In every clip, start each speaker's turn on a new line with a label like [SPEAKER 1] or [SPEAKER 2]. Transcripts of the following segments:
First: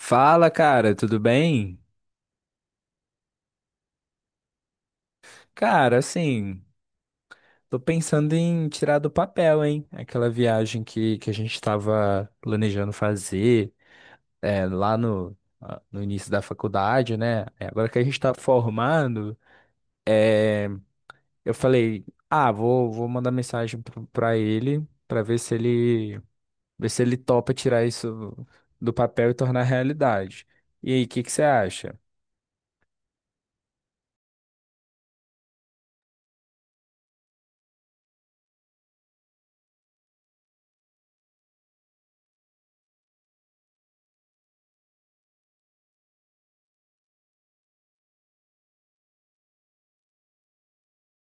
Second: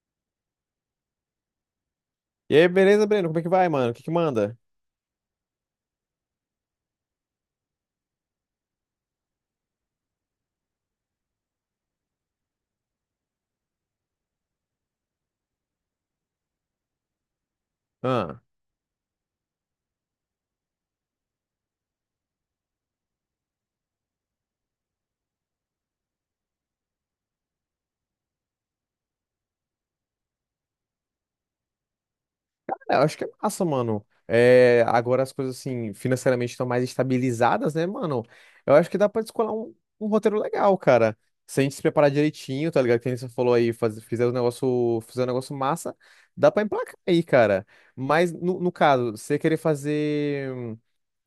[SPEAKER 1] Fala, cara, tudo bem?
[SPEAKER 2] E aí, beleza, Breno? Como é que vai, mano? O que que manda?
[SPEAKER 1] Cara, assim, tô pensando em tirar do papel, hein? Aquela viagem que a gente tava planejando fazer lá no início da faculdade, né? Agora que a gente tá
[SPEAKER 2] Ah,
[SPEAKER 1] formando, é, eu falei, ah, vou mandar mensagem pra ele pra ver se ele topa tirar isso do papel e tornar realidade. E aí, o que que você acha?
[SPEAKER 2] eu acho que é massa, mano. É, agora as coisas, assim, financeiramente estão mais estabilizadas, né, mano? Eu acho que dá pra descolar um roteiro legal, cara. Se a gente se preparar direitinho, tá ligado? Que nem você falou aí, fizer um negócio massa, dá pra emplacar aí, cara. Mas, no caso, você querer fazer...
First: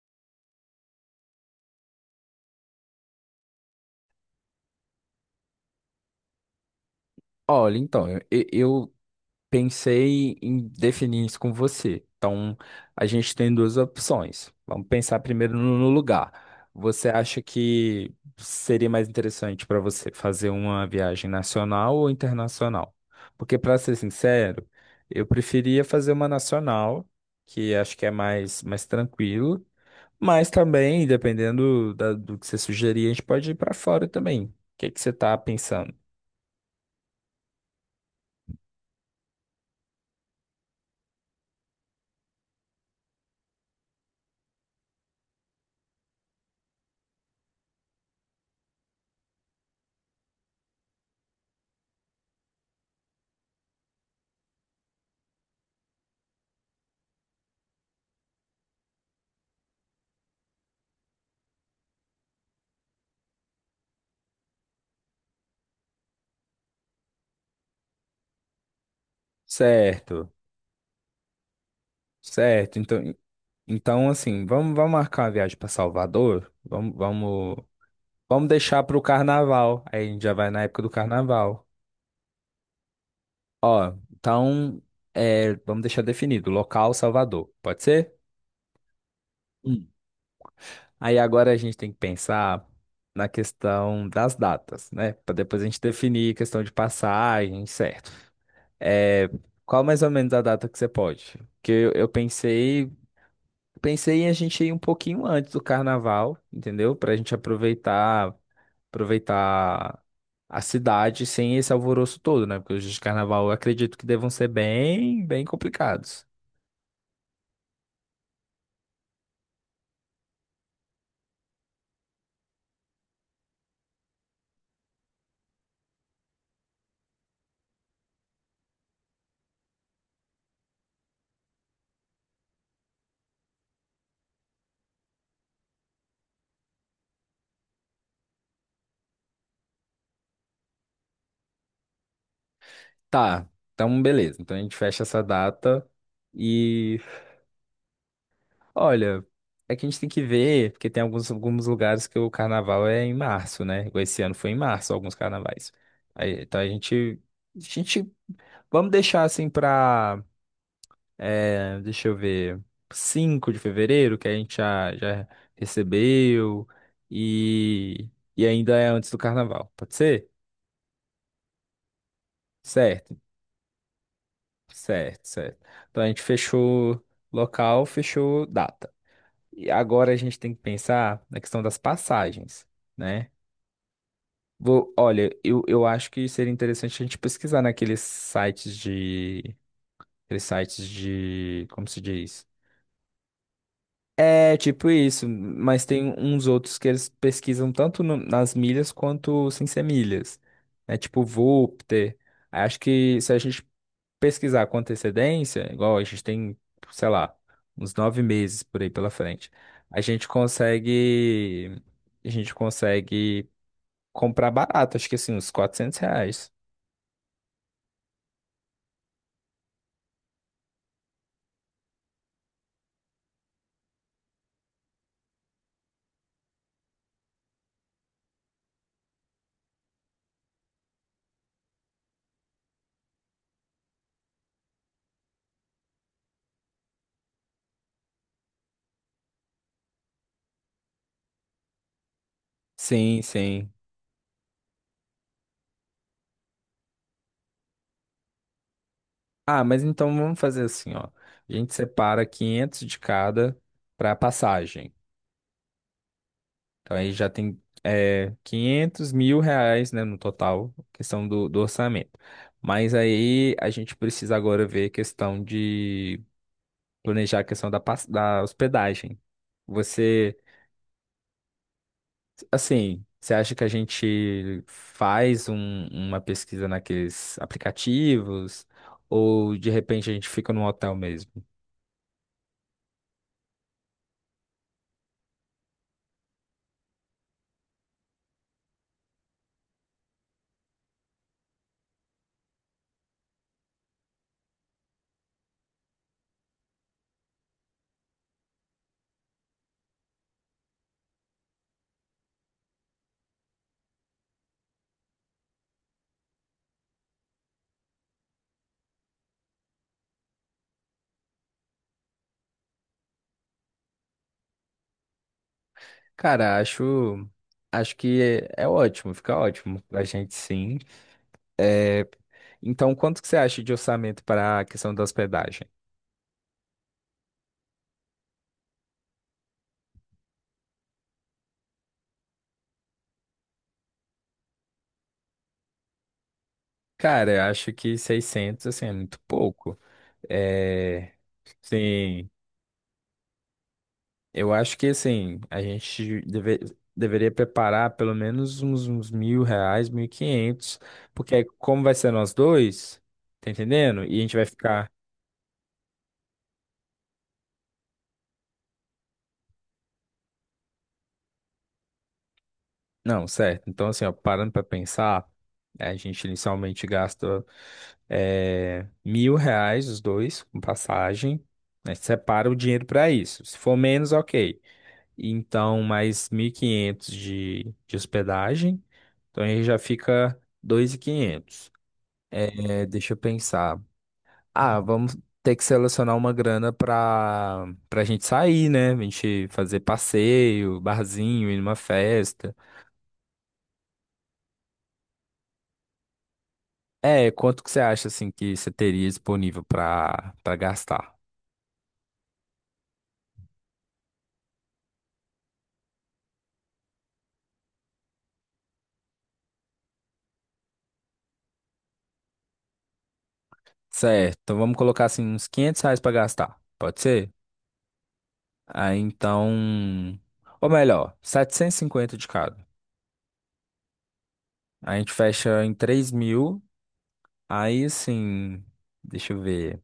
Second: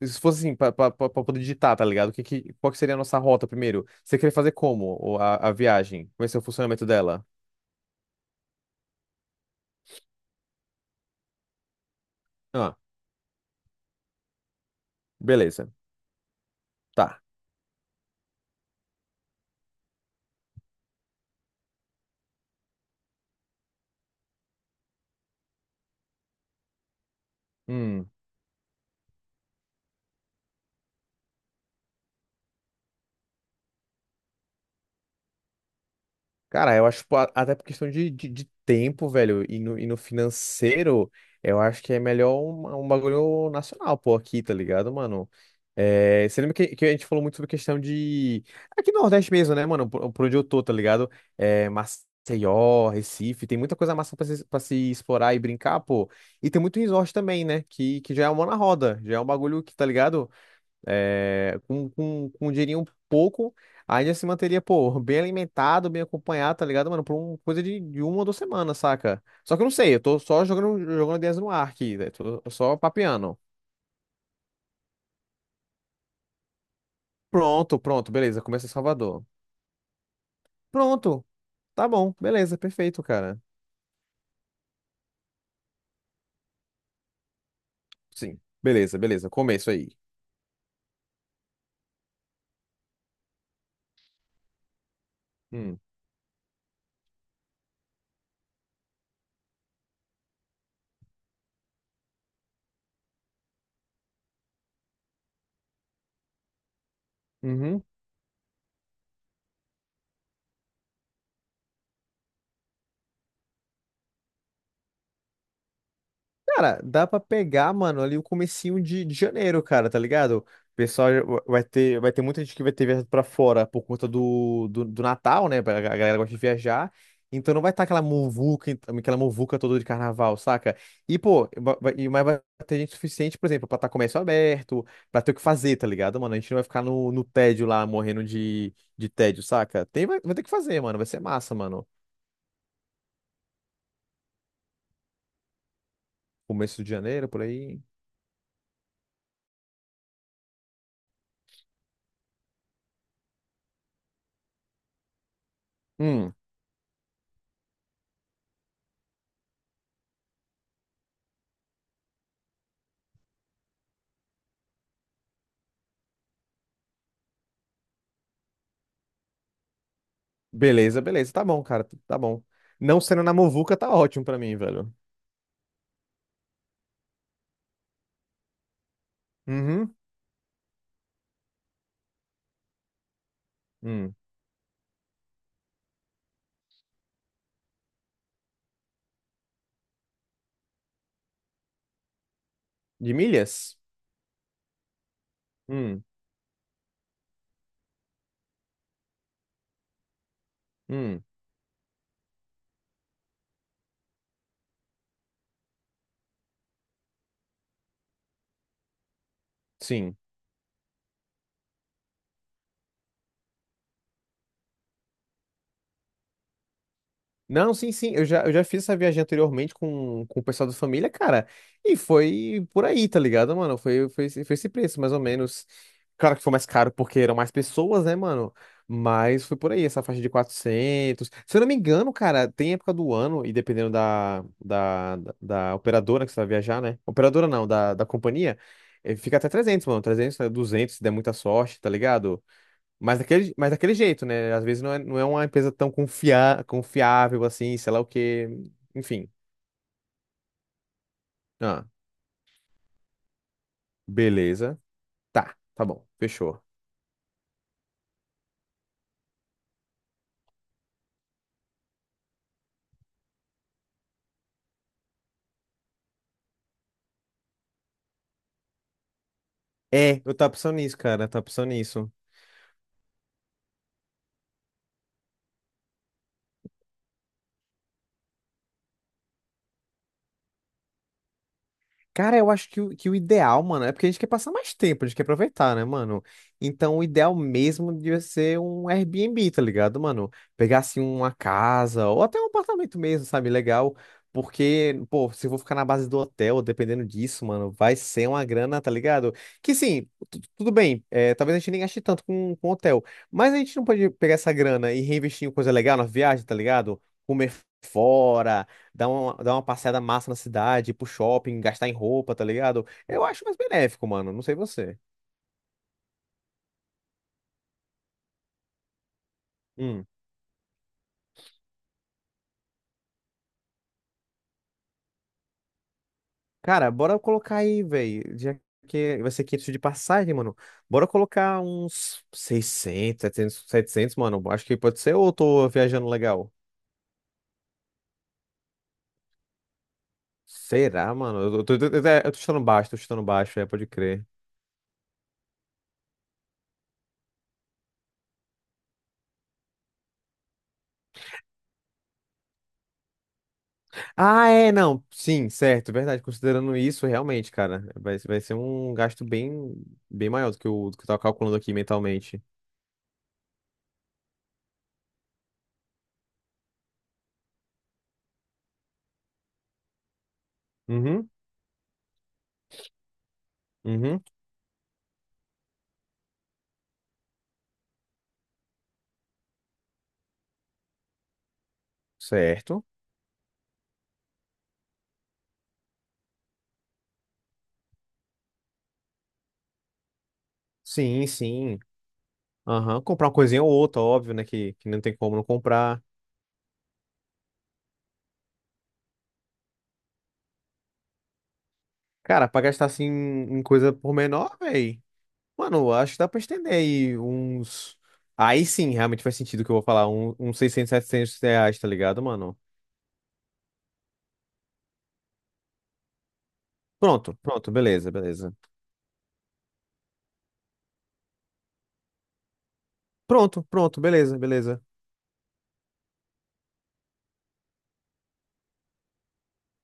[SPEAKER 2] Se fosse assim, pra poder digitar, tá ligado? Qual que seria a nossa rota primeiro? Você queria fazer como a viagem? Como é que é o funcionamento dela?
[SPEAKER 1] Olha, então, eu pensei em definir isso com você. Então,
[SPEAKER 2] Ah,
[SPEAKER 1] a gente tem duas opções. Vamos pensar primeiro
[SPEAKER 2] beleza.
[SPEAKER 1] no lugar. Você
[SPEAKER 2] Tá.
[SPEAKER 1] acha que seria mais interessante para você fazer uma viagem nacional ou internacional? Porque, para ser sincero, eu preferia fazer uma nacional, que acho que é
[SPEAKER 2] Hum.
[SPEAKER 1] mais tranquilo. Mas também, dependendo do que você sugerir, a gente pode ir para fora também. O que que você está pensando?
[SPEAKER 2] Cara, eu acho até por questão de, de tempo, velho, e e no financeiro, eu acho que é melhor um bagulho nacional, pô, aqui, tá ligado, mano? É, você lembra que a gente falou muito sobre questão de. Aqui no Nordeste mesmo, né, mano? Por onde eu tô, tá ligado? É, Maceió, Recife, tem muita coisa massa pra se explorar e brincar, pô. E tem muito resort também, né? Que já é uma mão na roda, já é um bagulho que, tá ligado? É, com um dinheirinho pouco, ainda se manteria, pô, bem alimentado, bem acompanhado, tá ligado, mano? Por uma coisa de uma ou duas semanas, saca? Só que eu não sei, eu tô
[SPEAKER 1] Certo,
[SPEAKER 2] só jogando ideias no ar aqui, né? Tô só
[SPEAKER 1] certo.
[SPEAKER 2] papeando.
[SPEAKER 1] Então, assim, vamos marcar uma viagem para Salvador?
[SPEAKER 2] Pronto, pronto, beleza,
[SPEAKER 1] Vamos
[SPEAKER 2] começa em
[SPEAKER 1] deixar para o
[SPEAKER 2] Salvador.
[SPEAKER 1] carnaval. Aí a gente já vai na época do
[SPEAKER 2] Pronto,
[SPEAKER 1] carnaval.
[SPEAKER 2] tá bom, beleza, perfeito, cara.
[SPEAKER 1] Ó, então, é, vamos deixar definido, local Salvador, pode ser?
[SPEAKER 2] Sim, beleza, beleza, começo
[SPEAKER 1] Hum.
[SPEAKER 2] aí.
[SPEAKER 1] Aí agora a gente tem que pensar na questão das datas, né? Para depois a
[SPEAKER 2] Hum.
[SPEAKER 1] gente definir questão de passagem, certo? É, qual mais ou menos a data que você pode? Porque eu pensei em a gente ir um pouquinho antes do carnaval, entendeu? Para a gente
[SPEAKER 2] Uhum.
[SPEAKER 1] aproveitar a cidade sem esse alvoroço todo, né? Porque os dias de carnaval eu acredito que devam ser bem complicados.
[SPEAKER 2] Cara, dá pra pegar, mano, ali o comecinho de janeiro, cara, tá ligado? O pessoal vai ter muita gente que vai ter viajado pra fora por conta do Natal, né? A galera gosta de viajar. Então não vai estar aquela muvuca, aquela muvuca toda de carnaval, saca? E, pô, mas vai ter gente suficiente, por exemplo, pra estar comércio aberto, pra ter o que fazer, tá ligado, mano? A gente não vai ficar no tédio lá, morrendo de tédio, saca? Vai ter que fazer, mano. Vai ser massa, mano.
[SPEAKER 1] Tá, então beleza. Então a gente fecha essa data
[SPEAKER 2] Começo de
[SPEAKER 1] e
[SPEAKER 2] janeiro, por aí.
[SPEAKER 1] olha, é que a gente tem que ver, porque tem alguns lugares que o carnaval é em março, né? Igual esse ano foi em março alguns carnavais. Aí, então a gente, vamos deixar assim pra. É, deixa eu ver. Cinco de fevereiro, que a gente já recebeu. E, e ainda é antes do carnaval. Pode ser?
[SPEAKER 2] Beleza, beleza. Tá bom, cara. Tá bom. Não
[SPEAKER 1] Certo,
[SPEAKER 2] sendo na Movuca, tá ótimo pra mim, velho.
[SPEAKER 1] certo. Então a gente fechou local, fechou data. E
[SPEAKER 2] Uhum.
[SPEAKER 1] agora a gente tem que pensar na questão das passagens, né?
[SPEAKER 2] Hum.
[SPEAKER 1] Vou, olha, eu acho que seria interessante a gente pesquisar naqueles sites de. Aqueles sites de. Como se diz?
[SPEAKER 2] De milhas?
[SPEAKER 1] É tipo isso, mas
[SPEAKER 2] Hum.
[SPEAKER 1] tem uns outros que eles pesquisam tanto nas milhas quanto sem ser milhas. É tipo
[SPEAKER 2] Hum.
[SPEAKER 1] Voopter. Acho que se a gente pesquisar com antecedência, igual a gente tem, sei lá, uns nove meses por aí pela frente, a
[SPEAKER 2] Sim.
[SPEAKER 1] gente consegue, a gente consegue comprar barato, acho que assim, uns 400 reais.
[SPEAKER 2] Não, sim, sim. Eu já fiz essa viagem anteriormente com o pessoal da família, cara. E foi por aí, tá ligado, mano? Foi esse preço, mais ou menos. Claro que foi mais caro porque eram mais pessoas, né, mano? Mas foi por aí, essa faixa de 400. Se eu não me engano, cara, tem época do ano, e dependendo da operadora que você vai viajar, né? Operadora não, da companhia, fica até 300, mano. 300, né, 200, se der muita sorte, tá ligado?
[SPEAKER 1] Sim,
[SPEAKER 2] Mas
[SPEAKER 1] sim.
[SPEAKER 2] daquele jeito, né? Às vezes não é uma empresa tão confiável assim, sei lá o quê. Enfim.
[SPEAKER 1] Ah, mas então vamos fazer assim, ó. A gente
[SPEAKER 2] Ah,
[SPEAKER 1] separa 500 de cada para
[SPEAKER 2] beleza.
[SPEAKER 1] passagem.
[SPEAKER 2] Tá, tá bom. Fechou.
[SPEAKER 1] Então aí já tem é, 500 mil reais, né, no total, questão do orçamento. Mas aí a gente precisa agora ver a questão de planejar a questão da, da hospedagem.
[SPEAKER 2] É, eu
[SPEAKER 1] Você,
[SPEAKER 2] tava pensando nisso, cara. Tá pensando nisso.
[SPEAKER 1] assim, você acha que a gente faz uma pesquisa naqueles aplicativos ou de repente a gente fica num hotel mesmo?
[SPEAKER 2] Cara, eu acho que que o ideal, mano, é porque a gente quer passar mais tempo, a gente quer aproveitar, né, mano? Então, o ideal mesmo devia ser um Airbnb, tá ligado, mano? Pegar, assim, uma casa ou até um apartamento mesmo, sabe? Legal. Porque, pô, se eu vou ficar na base do hotel, dependendo disso, mano, vai ser uma grana, tá ligado? Que sim, tudo bem, é, talvez a gente nem gaste tanto com hotel, mas a gente não pode pegar essa grana e reinvestir em coisa legal na viagem, tá ligado? Comer fora, dar uma passeada massa na cidade, ir pro shopping, gastar em roupa, tá ligado? Eu acho mais benéfico, mano. Não sei você.
[SPEAKER 1] Cara, acho que é ótimo, fica ótimo pra
[SPEAKER 2] Hum.
[SPEAKER 1] gente sim. É, então, quanto que você acha de orçamento para a questão da hospedagem?
[SPEAKER 2] Cara, bora colocar aí, velho. Já que vai ser 500 de passagem, mano. Bora colocar uns 600, 700, mano. Acho que pode ser ou eu tô viajando legal?
[SPEAKER 1] Cara, eu acho que 600 assim, é muito pouco. É,
[SPEAKER 2] Será, mano?
[SPEAKER 1] sim,
[SPEAKER 2] Eu tô chutando baixo, é, pode crer.
[SPEAKER 1] eu acho que, assim, deveria preparar pelo menos uns 1.000 reais, mil e quinhentos, porque aí como vai ser nós dois, tá entendendo? E a gente vai
[SPEAKER 2] Ah, é,
[SPEAKER 1] ficar...
[SPEAKER 2] não. Sim, certo, verdade. Considerando isso, realmente, cara, vai ser um gasto bem, bem maior do que o do que eu tava calculando aqui mentalmente.
[SPEAKER 1] Não, certo. Então, assim, ó, parando para pensar, é, a gente inicialmente gasta 1.000 reais os dois com
[SPEAKER 2] Uhum.
[SPEAKER 1] passagem, né? Separa o dinheiro para isso. Se for menos,
[SPEAKER 2] Uhum,
[SPEAKER 1] ok. Então, mais 1.500 de hospedagem. Então, aí já fica 2.500.
[SPEAKER 2] certo.
[SPEAKER 1] Deixa eu pensar. Ah, vamos ter que selecionar uma grana para a gente sair, né? A gente fazer passeio,
[SPEAKER 2] Sim,
[SPEAKER 1] barzinho, ir numa
[SPEAKER 2] sim.
[SPEAKER 1] festa.
[SPEAKER 2] Aham, comprar uma coisinha ou outra, óbvio, né? Que não tem como não comprar.
[SPEAKER 1] É, quanto que você acha assim que você teria disponível para gastar?
[SPEAKER 2] Cara, pra gastar assim em coisa por menor, véi. Mano, acho que dá pra estender aí uns. Aí sim, realmente faz sentido o que eu vou falar. Uns 600, 700 reais, tá ligado, mano?
[SPEAKER 1] Certo, então vamos colocar assim uns 500 reais para gastar, pode ser?
[SPEAKER 2] Pronto, pronto, beleza, beleza.
[SPEAKER 1] Aí então, ou melhor, 750 de cada.
[SPEAKER 2] Pronto, pronto, beleza, beleza.
[SPEAKER 1] A gente fecha em 3.000, aí assim, deixa eu ver,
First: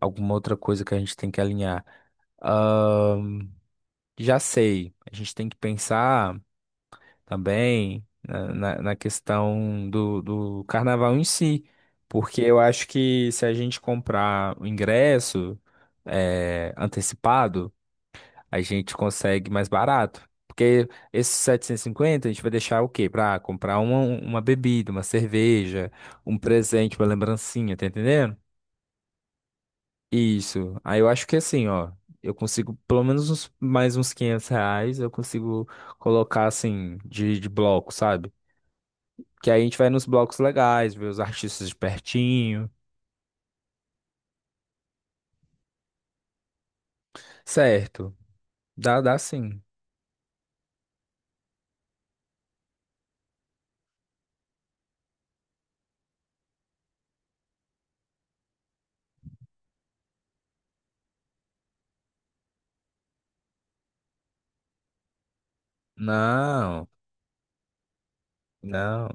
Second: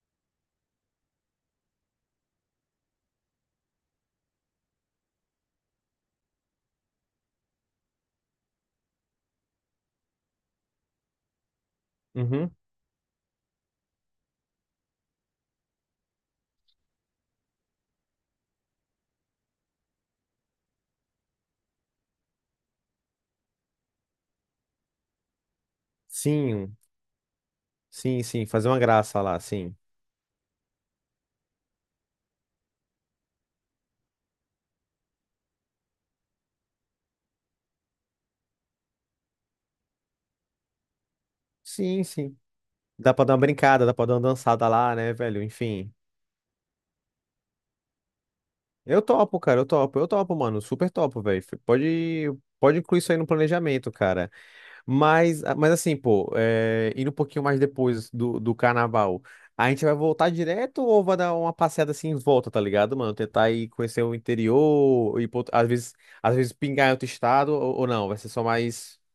[SPEAKER 1] alguma outra coisa que a gente tem que alinhar. Ahn, já sei, a gente tem que pensar. Também na questão do carnaval em si, porque
[SPEAKER 2] Uhum.
[SPEAKER 1] eu acho que se a gente comprar o ingresso antecipado, a gente consegue mais barato. Porque esses 750 a gente vai deixar o quê? Para comprar uma bebida, uma cerveja, um
[SPEAKER 2] Sim,
[SPEAKER 1] presente, uma lembrancinha, tá
[SPEAKER 2] sim,
[SPEAKER 1] entendendo?
[SPEAKER 2] sim. Fazer uma graça lá, sim.
[SPEAKER 1] Isso. Aí eu acho que assim, ó, eu consigo pelo menos mais uns 500 reais, eu consigo colocar assim de bloco, sabe? Que aí a gente vai nos blocos legais, ver os artistas de
[SPEAKER 2] Sim, sim.
[SPEAKER 1] pertinho.
[SPEAKER 2] Dá pra dar uma brincada, dá pra dar uma dançada lá, né, velho? Enfim.
[SPEAKER 1] Certo.
[SPEAKER 2] Eu
[SPEAKER 1] Dá, dá
[SPEAKER 2] topo, cara,
[SPEAKER 1] sim.
[SPEAKER 2] eu topo, mano, super topo, velho. Pode, pode incluir isso aí no planejamento, cara. Mas, ah, mas assim, pô, é, indo um pouquinho mais depois do carnaval, a gente vai voltar direto ou vai dar uma passeada assim em volta, tá ligado, mano? Tentar ir conhecer o interior, ir às vezes
[SPEAKER 1] Não,
[SPEAKER 2] pingar em outro estado ou não, vai ser só mais.
[SPEAKER 1] não.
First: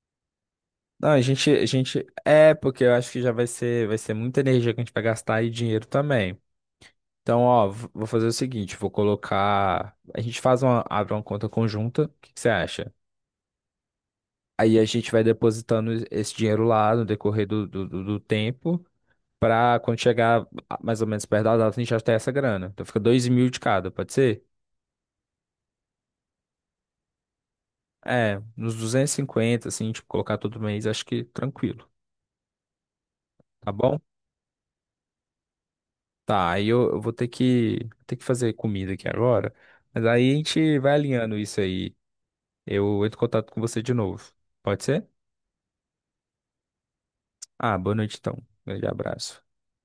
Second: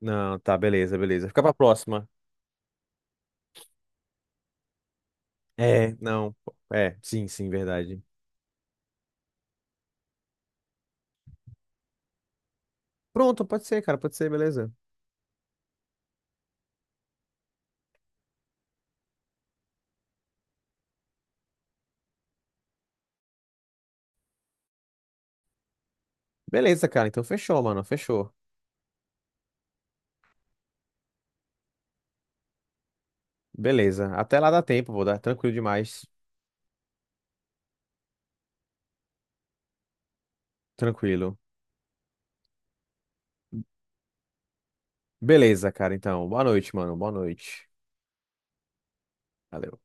[SPEAKER 2] Não, tá, beleza,
[SPEAKER 1] Não,
[SPEAKER 2] beleza. Fica pra
[SPEAKER 1] a gente.
[SPEAKER 2] próxima.
[SPEAKER 1] É, porque eu acho que vai ser muita energia que a gente vai gastar e dinheiro
[SPEAKER 2] É, não,
[SPEAKER 1] também.
[SPEAKER 2] é, sim,
[SPEAKER 1] Então,
[SPEAKER 2] sim,
[SPEAKER 1] ó,
[SPEAKER 2] verdade.
[SPEAKER 1] vou fazer o seguinte, vou colocar. A gente faz uma, abre uma conta conjunta. O que que você acha?
[SPEAKER 2] Pronto, pode ser, cara, pode ser, beleza.
[SPEAKER 1] Aí a gente vai depositando esse dinheiro lá no decorrer do tempo. Pra quando chegar mais ou menos perto da data, a gente já ter essa grana. Então fica 2.000 de cada, pode ser?
[SPEAKER 2] Beleza, cara, então fechou, mano, fechou.
[SPEAKER 1] É, nos 250, assim, tipo, colocar todo mês, acho que tranquilo, tá bom?
[SPEAKER 2] Beleza. Até lá dá tempo, vou dar. Tranquilo demais.
[SPEAKER 1] Tá, aí eu vou ter ter que fazer comida aqui agora, mas aí a gente vai alinhando
[SPEAKER 2] Tranquilo.
[SPEAKER 1] isso aí. Eu entro em contato com você de novo, pode ser?
[SPEAKER 2] Beleza, cara. Então, boa noite, mano. Boa noite.
[SPEAKER 1] Ah, boa noite então. Grande abraço.
[SPEAKER 2] Valeu.